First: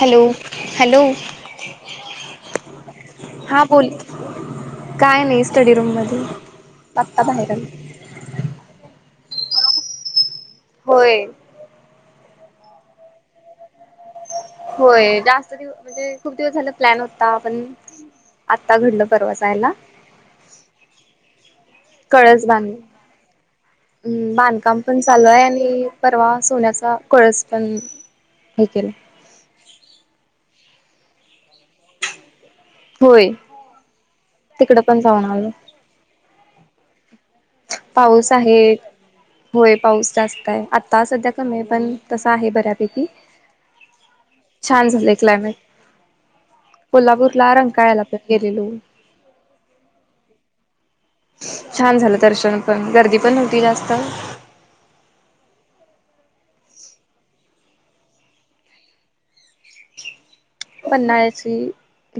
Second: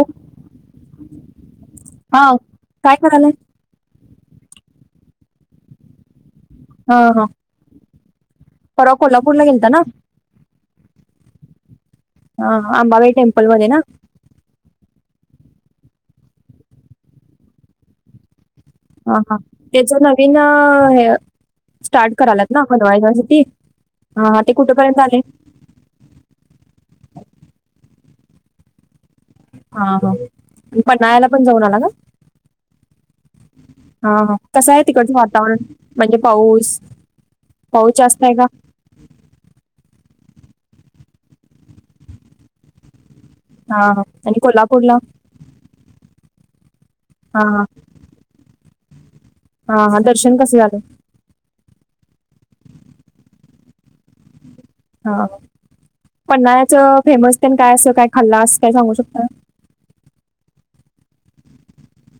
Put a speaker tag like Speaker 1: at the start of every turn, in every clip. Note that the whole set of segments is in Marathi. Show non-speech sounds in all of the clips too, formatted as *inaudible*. Speaker 1: हॅलो हॅलो
Speaker 2: हा काय करायलाय
Speaker 1: हा बोल काय नाही स्टडी रूममध्ये वाघता बाहेर
Speaker 2: पर कोल्हापूरला गेलता ना
Speaker 1: होय
Speaker 2: हा अंबाबाई टेम्पलमध्येध्ये ना
Speaker 1: होय जास्त दिव म्हणजे खूप दिवस झालं प्लॅन होता पण आत्ता घडलं
Speaker 2: ह
Speaker 1: परवा
Speaker 2: हा
Speaker 1: जायला
Speaker 2: त्याच नवीन हे स्टार्ट
Speaker 1: कळस
Speaker 2: करालात ना
Speaker 1: बांध
Speaker 2: हलवाई जाण्यासाठी हा ते कुठेपर्यंत आले
Speaker 1: त्यानी परवा स होण्याचा कळस पण हे केलं
Speaker 2: हा हा पननायला पण जाऊन आला ग
Speaker 1: होय
Speaker 2: हा कस
Speaker 1: तिकडं
Speaker 2: आहे
Speaker 1: पण
Speaker 2: तिकडचं
Speaker 1: जाऊन आलो
Speaker 2: वातावरण म्हणजे पाऊस
Speaker 1: पाऊस आहे होय पाऊस जास्त आहे आता सध्या कमी आहे पण तसं आहे बऱ्यापैकी
Speaker 2: हा ह आणि कोल्हापूर ला
Speaker 1: असला
Speaker 2: हा
Speaker 1: कोल्हापूरला
Speaker 2: हा
Speaker 1: रंगकाळायला गेलेलो
Speaker 2: हा हा दर्शन कसं झालं
Speaker 1: छान झालं दर्शन पण गर्दी पण नव्हती जास्त
Speaker 2: हा पन्नाळ्याच फेमस ते काय असं काय खाल्ला असं काय सांगू शकता
Speaker 1: पन्हाळ्याची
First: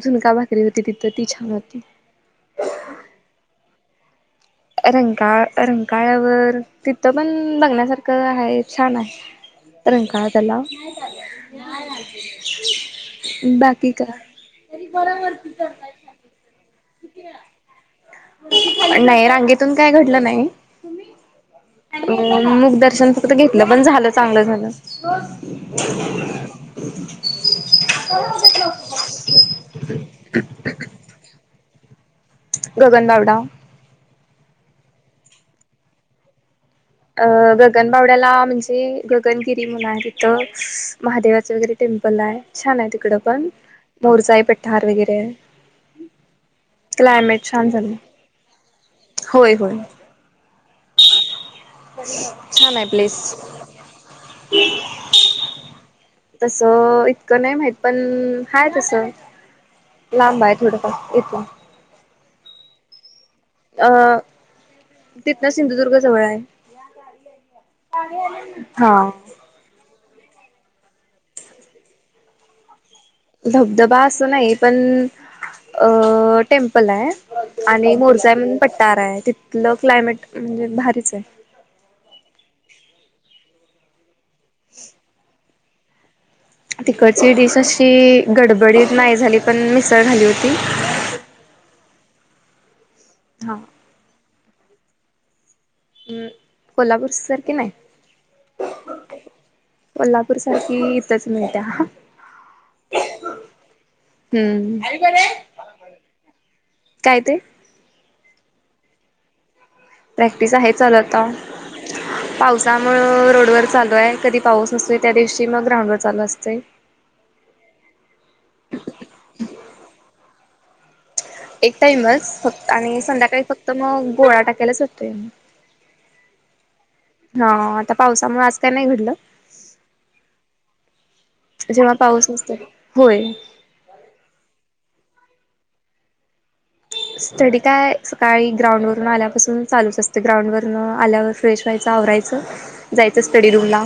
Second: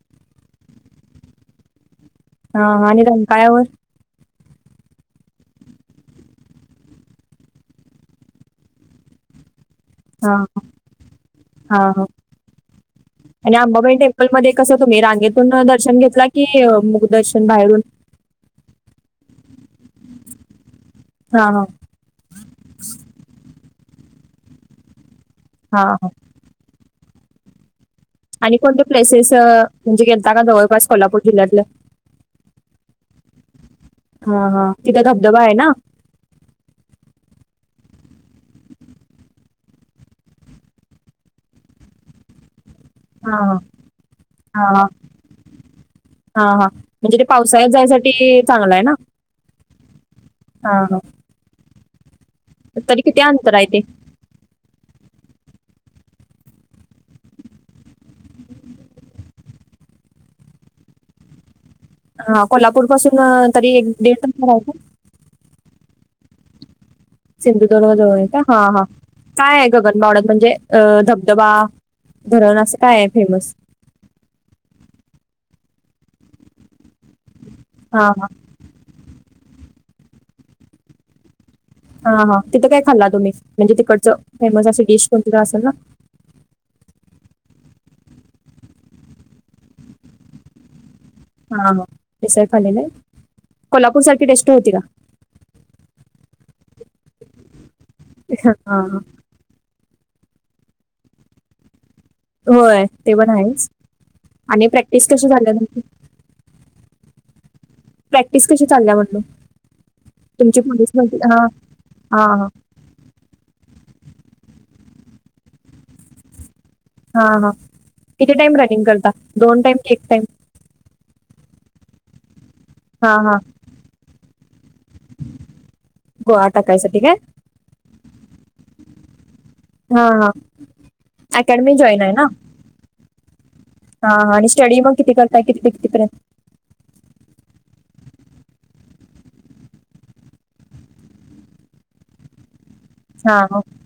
Speaker 1: झुणका भाकरी होती तिथं ती छान होती
Speaker 2: हाा आणि त्यां कायवर
Speaker 1: रंगकाळ रंगकाळ्यावर तिथं पण बघण्यासारखं आहे छान आहे
Speaker 2: ह
Speaker 1: रंकाळा तलाव.
Speaker 2: हा आणि
Speaker 1: बाकी
Speaker 2: अंबाबाई टेम्पल
Speaker 1: काय
Speaker 2: मध्ये कस तुम्ही रांगेतून दर्शन घेतला. की मुखदर्शन बाहेरून.
Speaker 1: पण नाही रांगेतून काय घडलं नाही.
Speaker 2: हा हा,
Speaker 1: अ मग दर्शन फक्त घेतलं पण झालं चांगलं झालं.
Speaker 2: हा हा
Speaker 1: *inaudible*
Speaker 2: आणि कोणते प्लेसेस म्हणजे गेता का जवळपास कोल्हापूर जिल्ह्यातलं.
Speaker 1: गगनबाावडा.
Speaker 2: हा हा, तिथ धबधबा आहे ना.
Speaker 1: अ गगनबावड्याला म्हणजे गगनगिरी म्हण आहे तिथं महादेवाचं वगैरे टेम्पल आहे. छान आहे तिकडं
Speaker 2: हा
Speaker 1: पण
Speaker 2: हा
Speaker 1: मोरचाई
Speaker 2: हा हा
Speaker 1: पठार वगैरे.
Speaker 2: हा हा म्हणजे ते
Speaker 1: क्लायमेट छान
Speaker 2: पावसाळ्यात
Speaker 1: झालं.
Speaker 2: जायसाठी चांगला आहे ना.
Speaker 1: होय होय.
Speaker 2: हा हा,
Speaker 1: छान हाय
Speaker 2: तरी
Speaker 1: प्लेस.
Speaker 2: किती अंतर आहे ते
Speaker 1: तस इतकं न्हाय माहित पण हाय तस. लांबा हाय थोडं फार इथून.
Speaker 2: अ कोल्हापूर पासून तरी अ एक दीड कि मीटर हाय काय.
Speaker 1: तिथंन सिंधुदुर्ग जवळ हाय. यान यारी येत *inaudible*
Speaker 2: सिंधुदुर्ग जवळ हाय का हा हा. काय हाय गगनबावड्यात म्हणजे अ धबधबा धरण असं काय हाय फेमस.
Speaker 1: धबधबा असं न्हाय अ पण टेम्पल हाय. आणि
Speaker 2: हा हा
Speaker 1: मोरचान पट्टारा हाय तिथलं क्लायमेट म्हणजे अ भारीच हाय.
Speaker 2: हा हा तिथं काय खाल्ला तुम्ही म्हणजे तिकडच फेमस अस डिश कोणती तरी असेल ना.
Speaker 1: तिकडची डिश अशी गडबडीत नाही झाली पण मिसळ झाली होती.
Speaker 2: हा हा मिसळ खाल्लेल काय.
Speaker 1: हा,
Speaker 2: कोल्हापूर आरखी टेस्ट होती का.
Speaker 1: हम्म कोल्हापूर सार की न्हाय.
Speaker 2: हा
Speaker 1: कोल्हापूर सारखी इथंच मिळत्या ह.
Speaker 2: होय ते पण हायच आणि
Speaker 1: हम्म
Speaker 2: प्रॅक्टिस कशी झाल्या तुमची.
Speaker 1: काय ते.
Speaker 2: प्रॅक्टीस कशी चालल्या मम्हंटल
Speaker 1: प्रॅक्टिस
Speaker 2: तुमची
Speaker 1: आहे
Speaker 2: पुलिस भरती हां हां.
Speaker 1: त्यामुळ अ रोडवर चालू हाय कधी पाऊस नसतोय त्या दिवशी मग ग्राउंडवर चालू असतय.
Speaker 2: हा अ हा किती टाइम रगिंग करता दोन टाइम का एक टाइम.
Speaker 1: एक टाइमच फक्त अ आणि
Speaker 2: हा
Speaker 1: संध्याकाळी फक्त मग अ गोळा टाकायलाच ज ''--''
Speaker 2: गोळ टाकायसाठी काय.
Speaker 1: हा अ आता पावसामुळे आज काय न्हाय घडलं.
Speaker 2: हा हा अकॅडमी
Speaker 1: जेव्हा
Speaker 2: जॉईन हाय ना.
Speaker 1: पाऊस नसतोय होय.
Speaker 2: हा हा आणि स्टडी मग किती करताय कितीते कितीर्यंत.
Speaker 1: स्टडी काय अ सकाळी ग्राउंडवरून आल्यापासून चालूच असतें ग्राउंडवरन अ आल्यावर. फ्रेश व्हायचं आवरायचं जायचं
Speaker 2: हा
Speaker 1: स्टडी
Speaker 2: हा
Speaker 1: रूमला.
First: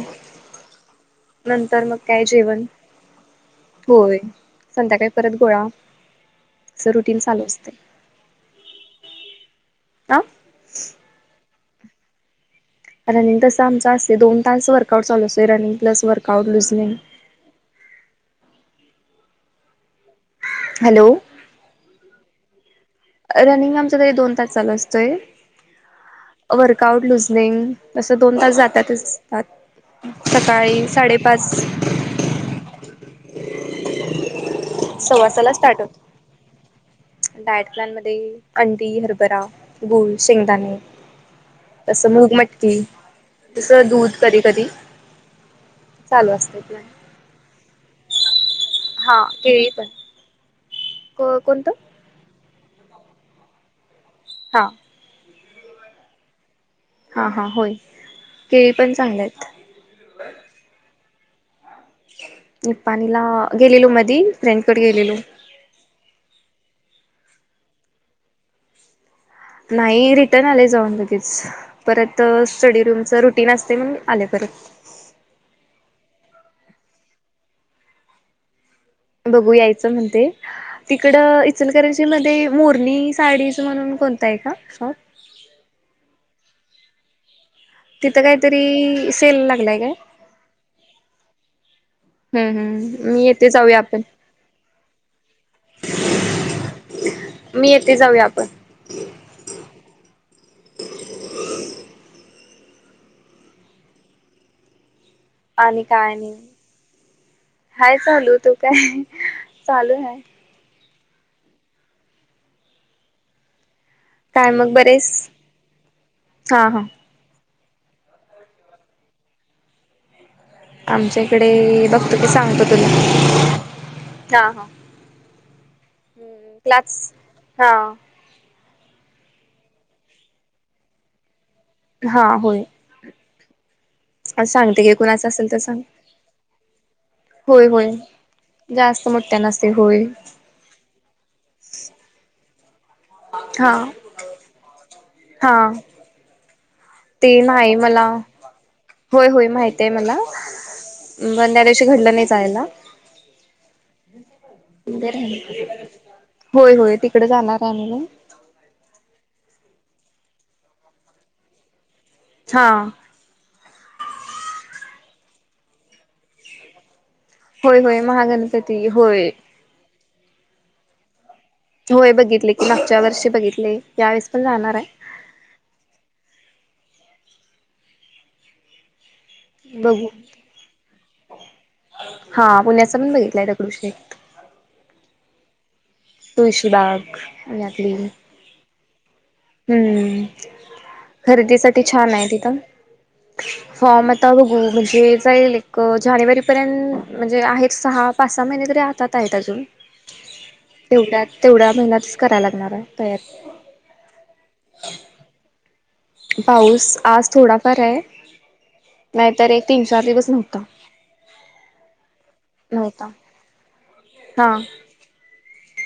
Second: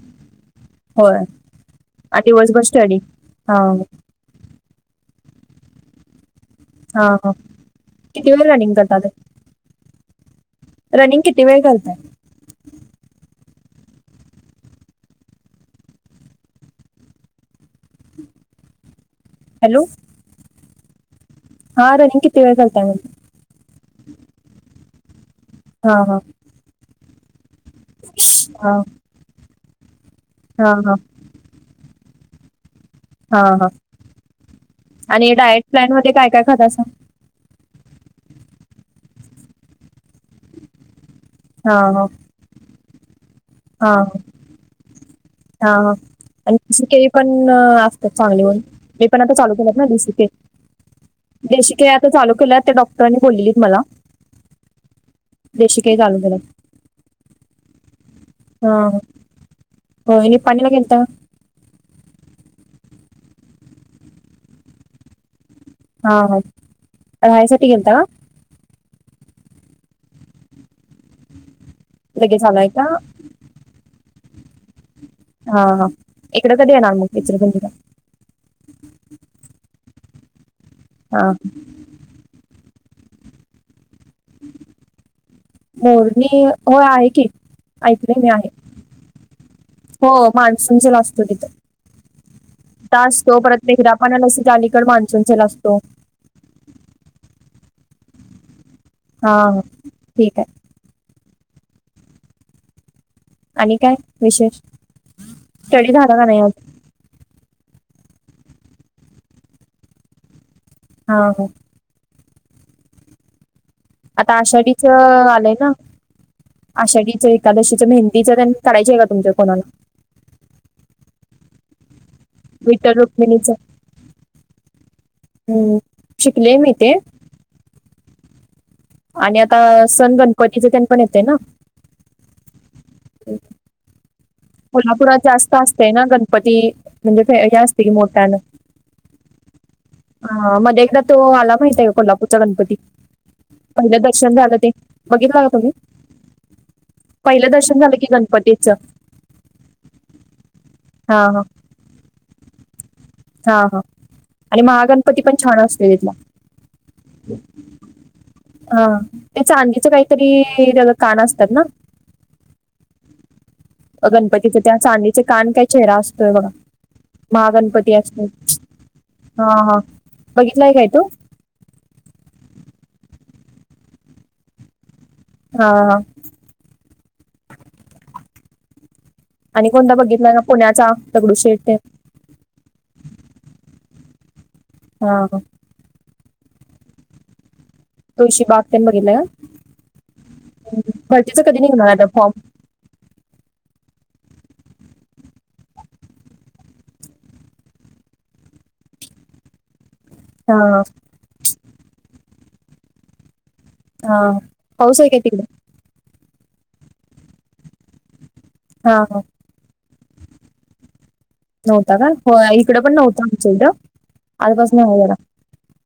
Speaker 2: होय
Speaker 1: नंतर मग
Speaker 2: आणि
Speaker 1: काय
Speaker 2: दिवसभर
Speaker 1: जेवण
Speaker 2: स्टडी हा
Speaker 1: होय. संध्याकाळी परत गोळा असं
Speaker 2: हा
Speaker 1: रुटीन
Speaker 2: हा
Speaker 1: चालू असतंय.
Speaker 2: किती वेळ म रनिंग करतात.
Speaker 1: ता
Speaker 2: रनिंग किती वेळ करताय?
Speaker 1: रनिंग तसं आमच असतय दोन तास वर्कआउट चालू असतोय running plus workout, loosening
Speaker 2: hello.
Speaker 1: Hello.
Speaker 2: हा रनिंग किती वेळ करताय मग?
Speaker 1: रनिंग आमचा तरी दोन तास चालू असतोय.
Speaker 2: हा हा.
Speaker 1: वर्कआउट लुझनिंग असं दोन तास
Speaker 2: हा
Speaker 1: जातातच त्यात सकाळी
Speaker 2: हा
Speaker 1: साडे पाच
Speaker 2: हा हा आणि डाइट प्लॅन मध्ये काय काय खातासा?
Speaker 1: डाइट प्लॅन मध्ये अंडी, हरभरा, गूळ, शेंगदाणे
Speaker 2: हा
Speaker 1: तसं मूग, मटकी तसं
Speaker 2: हा हा
Speaker 1: दूध कधी-कधी
Speaker 2: हा हा
Speaker 1: चालू
Speaker 2: आणि
Speaker 1: असते. *inaudible*
Speaker 2: देशी केळी पण ना असते चांगले होय मी पण
Speaker 1: हा
Speaker 2: आता चालू
Speaker 1: केळी
Speaker 2: केल्यात ना
Speaker 1: पण
Speaker 2: देशी के
Speaker 1: को कोणतं
Speaker 2: देशी केली आ चालू केल्यावर ते डॉक्टरांनी बोल्लेलीत मला
Speaker 1: हां.
Speaker 2: देशी केली चालू करा.
Speaker 1: हां हां होय.
Speaker 2: हा
Speaker 1: केळी पण
Speaker 2: हा
Speaker 1: चांगले आहेत
Speaker 2: वहिनी पाणीला गेलता.
Speaker 1: मी पाणीला गेलेलो मधी फ्रेंडकडे गेलेलो.
Speaker 2: हा हा रहायसाठी गेलता?
Speaker 1: नाही रिटर्न आले जाऊन लगेच परत
Speaker 2: लगेच आलाय
Speaker 1: स्टडी
Speaker 2: का
Speaker 1: रूमचा रू टीन असते म्हणून आले परत.
Speaker 2: हा हा इकडे कधी येणार मग विचरापंजिला?
Speaker 1: बघू यायचं म्हणते
Speaker 2: हा
Speaker 1: तिकडं इचल *unintelligible* मध्ये मोरनी साडीज म्हणून कोणता आहे का शॉप?
Speaker 2: मोरनी हो आहे की. ऐकले
Speaker 1: तिथं
Speaker 2: मी आहे
Speaker 1: काहीतरी सेल लागलाय काय
Speaker 2: हो मान्सून जला असतो तिथे.
Speaker 1: हम् हम् मी
Speaker 2: टास्क
Speaker 1: येते जाऊया
Speaker 2: *unintelligible*
Speaker 1: आपण
Speaker 2: आपाणाला असं अलीकड मान्सून ला असतो.
Speaker 1: मी येथे जाऊया आपण.
Speaker 2: हा हा ठीक आहे. आणि काय विशेष
Speaker 1: आणि
Speaker 2: स्टडी
Speaker 1: काय
Speaker 2: झाला का
Speaker 1: नाही
Speaker 2: आज?
Speaker 1: हाय चालू तू काय चालू आहे.
Speaker 2: हा हा. आता
Speaker 1: काय मग
Speaker 2: आषाढीचं
Speaker 1: बरेच
Speaker 2: आलंय ना
Speaker 1: हा हा
Speaker 2: आषाढीचा एक एकादशीच्या मेहंदीचा रंग काढायची आहे का तुमच्या कोणाला?
Speaker 1: आमच्याकडे बघतो की सांगतो तुला
Speaker 2: विठ्ठल रुक्मिणीचं
Speaker 1: हा हा.
Speaker 2: हम्म. शिकले मी ते
Speaker 1: क्लास हा.
Speaker 2: आणि आता सण गणपतीचे तेन पण येते ना.
Speaker 1: हा होय.
Speaker 2: *unintelligible*
Speaker 1: सांगते की
Speaker 2: कोल्हापुरात
Speaker 1: कुणाचं असेल
Speaker 2: जास्त
Speaker 1: तर सांग
Speaker 2: असतेय ना गणपती म्हणजे हे
Speaker 1: होय
Speaker 2: असते की
Speaker 1: होय
Speaker 2: मोठ्याना.
Speaker 1: जास्त मोठ्यानं असतंय, होय.
Speaker 2: ह मध्ये एकदा तो आला माहितय कोल्हापूरचा गणपती.
Speaker 1: हा
Speaker 2: पहिलं दर्शन झालं ते बघित का का तुम्ही
Speaker 1: हा ते
Speaker 2: पहिलं
Speaker 1: नाही
Speaker 2: दर्शन झालं
Speaker 1: मला,
Speaker 2: की गणपतीचं
Speaker 1: होय-होय माहित आहे मला.
Speaker 2: हा हा
Speaker 1: बंद्या दिवशी घडलं नाही जायला.
Speaker 2: हा हा. आणि मगगणपती पण छान असते तिथला.
Speaker 1: होय होय तिकडे जाणार आहे मी
Speaker 2: हा, त्या चांदीचं काहीतरी कान असतात ना.
Speaker 1: हा.
Speaker 2: गणपतीचे त्या चांदीचे कान काय चेहरा असतोय बघा.
Speaker 1: होय
Speaker 2: महागणपती
Speaker 1: होय
Speaker 2: असतील,
Speaker 1: महागणपती होय
Speaker 2: हा-हा बघितलाय काय तो.
Speaker 1: होय बघितले की, मागच्या वर्षी बघितले, यावेळेस पण जाणार आहे.
Speaker 2: हा हा. आणि कोणता
Speaker 1: बघू
Speaker 2: बघितलाय ना पुण्याचा दगडू शेठ ते.
Speaker 1: हा पुण्याचा पण बघितलंय दकडू शेठ.
Speaker 2: हा ह.
Speaker 1: तुळशी बाग आणि आपली.
Speaker 2: तुळशी बाग तेन बघेलं का.
Speaker 1: हम्म,
Speaker 2: हम्म. भरतीचं कधी
Speaker 1: खरेदीसाठी
Speaker 2: निघणार आता
Speaker 1: छान आहे
Speaker 2: फॉर्म
Speaker 1: तिथं. फॉर्म आता बघू, म्हणजे जाईल एक जानेवारीपर्यंत म्हणजे आहेत सहा-पाच-सहा महिने तरी हातात. तायेत अजून.
Speaker 2: हा.
Speaker 1: त्यात तेवढ्या महिन्यातच करायला लागणार आहे तयार.
Speaker 2: हां पाऊस हाय का तिकडं?
Speaker 1: पाऊस आज थोडाफार आहे.
Speaker 2: हा हा
Speaker 1: नाहीतर एक तीन चार दिवस नव्हता.
Speaker 2: नव्हता का, हो इकडे पण नव्हता आमच्याकड
Speaker 1: हा
Speaker 2: आजपासून चालू झाला.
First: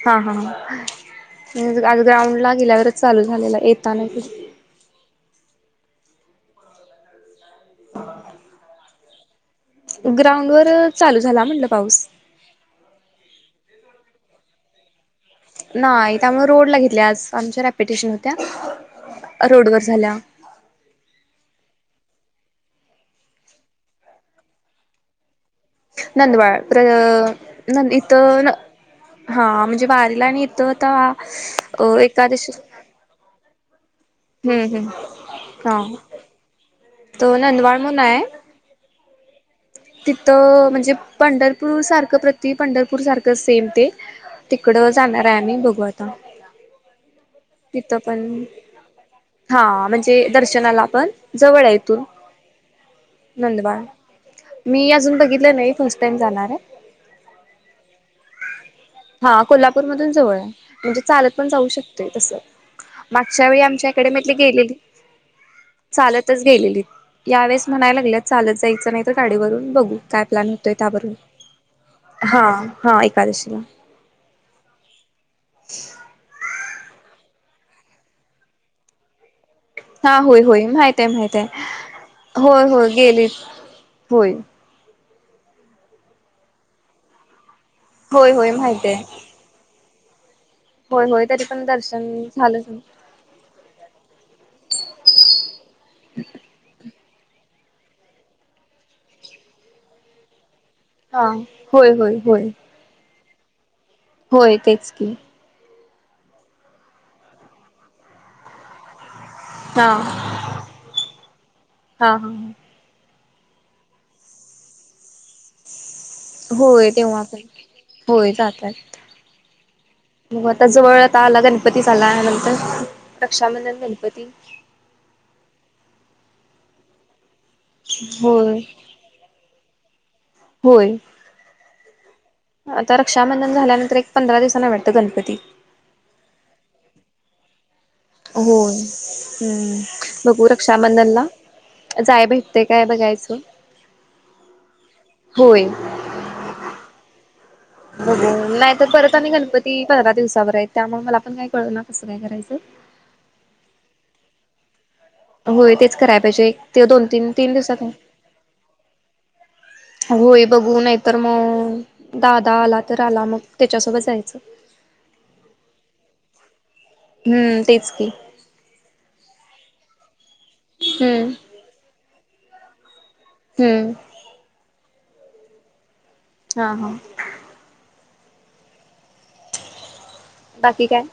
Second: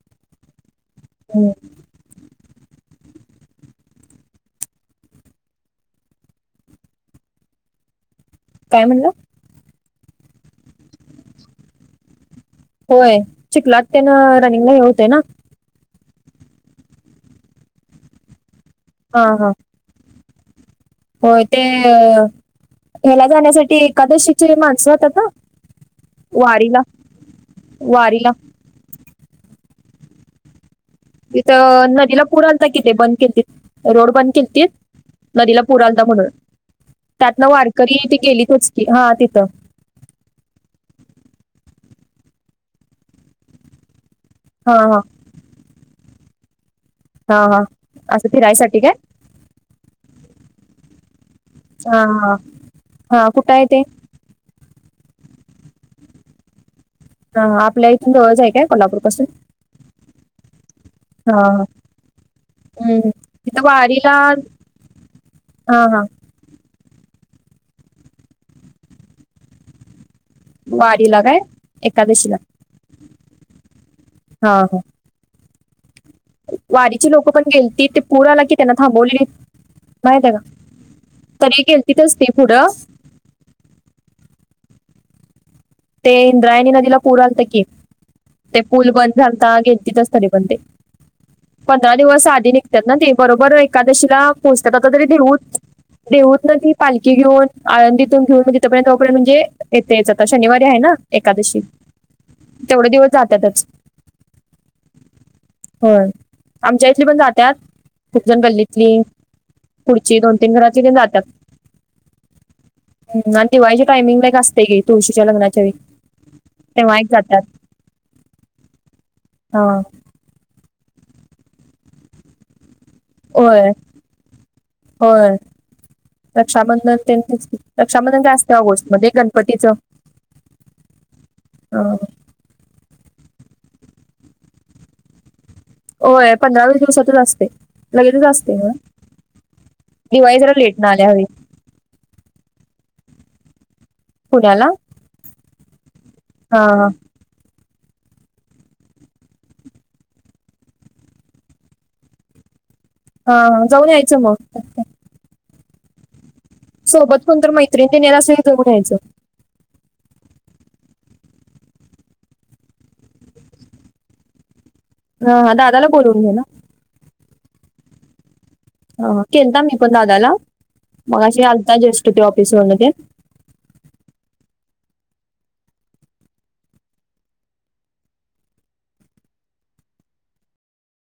Speaker 1: हा हा *unintelligible*
Speaker 2: हम्म.
Speaker 1: मग आज ग्राउंडला गेल्यावरच चालू झालेला येताना *unintelligible* अरे वा!
Speaker 2: काय म्हणालात?
Speaker 1: ग्राउंड वर चालू झाला म्हटलं पाऊस.
Speaker 2: होय, चिखलात त्यान रनिंगला हे होतय ना?
Speaker 1: नाही त्यामुळे रोडला घेतल्या आज आमच्या रॅप्युटेशन होत्या.
Speaker 2: हा हा
Speaker 1: रोडवर झाल्या.
Speaker 2: होय, तेय ह्याला जाण्यासाठी एकादशीची माणसं येतात ना?
Speaker 1: नंदवाद
Speaker 2: वारीला
Speaker 1: प्रा इथ
Speaker 2: वारीला
Speaker 1: हा म्हणजे वारीला आणि इथं
Speaker 2: हित नदीला पूर आलता की इथं बंद केलतीत रोड बंद
Speaker 1: हम्म
Speaker 2: केलतीत.
Speaker 1: हम्म
Speaker 2: नदीला
Speaker 1: हा
Speaker 2: पुर आलता म्हणून, त्यात
Speaker 1: तर
Speaker 2: न
Speaker 1: नंदवाळ
Speaker 2: वारकरी
Speaker 1: म्हणून
Speaker 2: ती
Speaker 1: आहे
Speaker 2: गेलीतच की हा तिथं.
Speaker 1: तिथं म्हणजे पंढरपूर सारखं प्रति पंढरपूर सारखं सेम ते
Speaker 2: हा
Speaker 1: तिकडं
Speaker 2: हा
Speaker 1: जाणार आहे आमी बघू आता.
Speaker 2: हा, हा
Speaker 1: तिथं पण
Speaker 2: असं फिरायसाठी काय?
Speaker 1: हा, म्हणजे दर्शनाला पण जवळ आहे इथून.
Speaker 2: हा हा हा कुठंय ते?
Speaker 1: नंदबाळ मी अजून बघितलं नाही फर्स्ट टाइम जाणार आहे.
Speaker 2: हा आपल्या इथून जवळच हाय काय कोल्हापूर पासून.
Speaker 1: हा कोल्हापूरमधून जवळ आहे म्हणजे चालत पण
Speaker 2: हा
Speaker 1: जाऊ
Speaker 2: हम्म.
Speaker 1: शकते तसं.
Speaker 2: हम्म.
Speaker 1: मागच्या वेळी
Speaker 2: तिथं
Speaker 1: आमच्या इकडे
Speaker 2: वारीला
Speaker 1: म्हटली गेलेली
Speaker 2: हा हा
Speaker 1: चालत तच गेलेली यावेेळेस म्हणायला लागल्यात चालत जायचं नाही तर गाडीवरून बघू. काय प्लॅन होतोय त्यावरून
Speaker 2: वारीला काय एकादशीला
Speaker 1: हा हा एकादशीला.
Speaker 2: हा हा. वारीची लोकं पण गेलती ते पूर आला की त्यांना थांबवलीत.
Speaker 1: हा होय होय माहित ये माहित ये
Speaker 2: गेलतीतच ते
Speaker 1: होय
Speaker 2: पुढं
Speaker 1: होय गेलेत होय.
Speaker 2: ते इंद्रायणी नदीला पूर आलता की
Speaker 1: होय होय
Speaker 2: ते
Speaker 1: माहित
Speaker 2: पूल बंद
Speaker 1: आहे
Speaker 2: झालता गेलतीच तरी पण ते.
Speaker 1: होय होय तरी पण
Speaker 2: पंधरा
Speaker 1: दर्शन
Speaker 2: दिवस आधी
Speaker 1: झालंच नाही.
Speaker 2: निघतात ना ते बरोबर अंक एकादशीला पोहचतात आता तरी देहू देहूतन ती पालखी घेऊन आळंदीतून घेऊन म्हणजे तोपर्यंत तोपर्यंत म्हणजे येते याचात अशी. शनिवारी आहे ना
Speaker 1: हा
Speaker 2: एकादशी
Speaker 1: होय होय होय
Speaker 2: तेवढे दिवस जातातच.
Speaker 1: होय तेच की.
Speaker 2: होय आमच्या इथली पण जातात खूपजण गल्लीतली
Speaker 1: हा
Speaker 2: पुढची दोन तीन घरातली पण जातात.
Speaker 1: हा हा
Speaker 2: हम्म आणि दिवाळीच्या टायमिंगला एक असतय की तुळशीच्या लग्नाच्या वेळी.
Speaker 1: होय
Speaker 2: एक
Speaker 1: तेव्हा पण
Speaker 2: जातात
Speaker 1: होय जाता येत.
Speaker 2: हा
Speaker 1: मग आता जवळ आता आला गणपतीच आला नंतर
Speaker 2: होय
Speaker 1: रक्षाबंधन, गणपती
Speaker 2: होय रक्षाबंधन *unintelligible* रक्षाबंधन असते
Speaker 1: होय
Speaker 2: ऑगस्टमध्ये गण पतीचं
Speaker 1: होय.
Speaker 2: *unintelligible*
Speaker 1: आता रक्षाबंधन झाल्यानंतर एक पंधरा दिवसांन ये वाटतं गणपती.
Speaker 2: होय पंधरा वीस दिवसातून असते. लगेचच असते हं.
Speaker 1: होय हम्म
Speaker 2: दिवाळी
Speaker 1: बघू
Speaker 2: जरा लेट ना आल्या हवी
Speaker 1: रक्षाबंधनला जाया भेटत काय बघायचं.
Speaker 2: पुण्याला
Speaker 1: होय
Speaker 2: हा हा.
Speaker 1: बघु नाही तर परत आम्ही गणपती पंधरा दिवसावर आहेत त्यामुळे मला पण काय कळना कसं काय करायचं.
Speaker 2: हा जाऊन यायचं मग.
Speaker 1: होय तेच कराय पाहिजे. ते दोन
Speaker 2: सोबत
Speaker 1: तीन
Speaker 2: कोणतर
Speaker 1: तीन दिवसात
Speaker 2: मैत्रिणी
Speaker 1: आहे
Speaker 2: दे *inaudible* घ्यायचं.
Speaker 1: होय बघू नाही तर म दादा आला तर आला मग त्याच्यासोबत जायचं.
Speaker 2: हा दादाला बोलून घेना.
Speaker 1: हम्म तेच की.
Speaker 2: हा केलता मी पण दादाला
Speaker 1: हम्म
Speaker 2: मगाशी आलता जस्ट ते ऑफिस वरन ते.
Speaker 1: हम्म. हा हा. बाकी काय?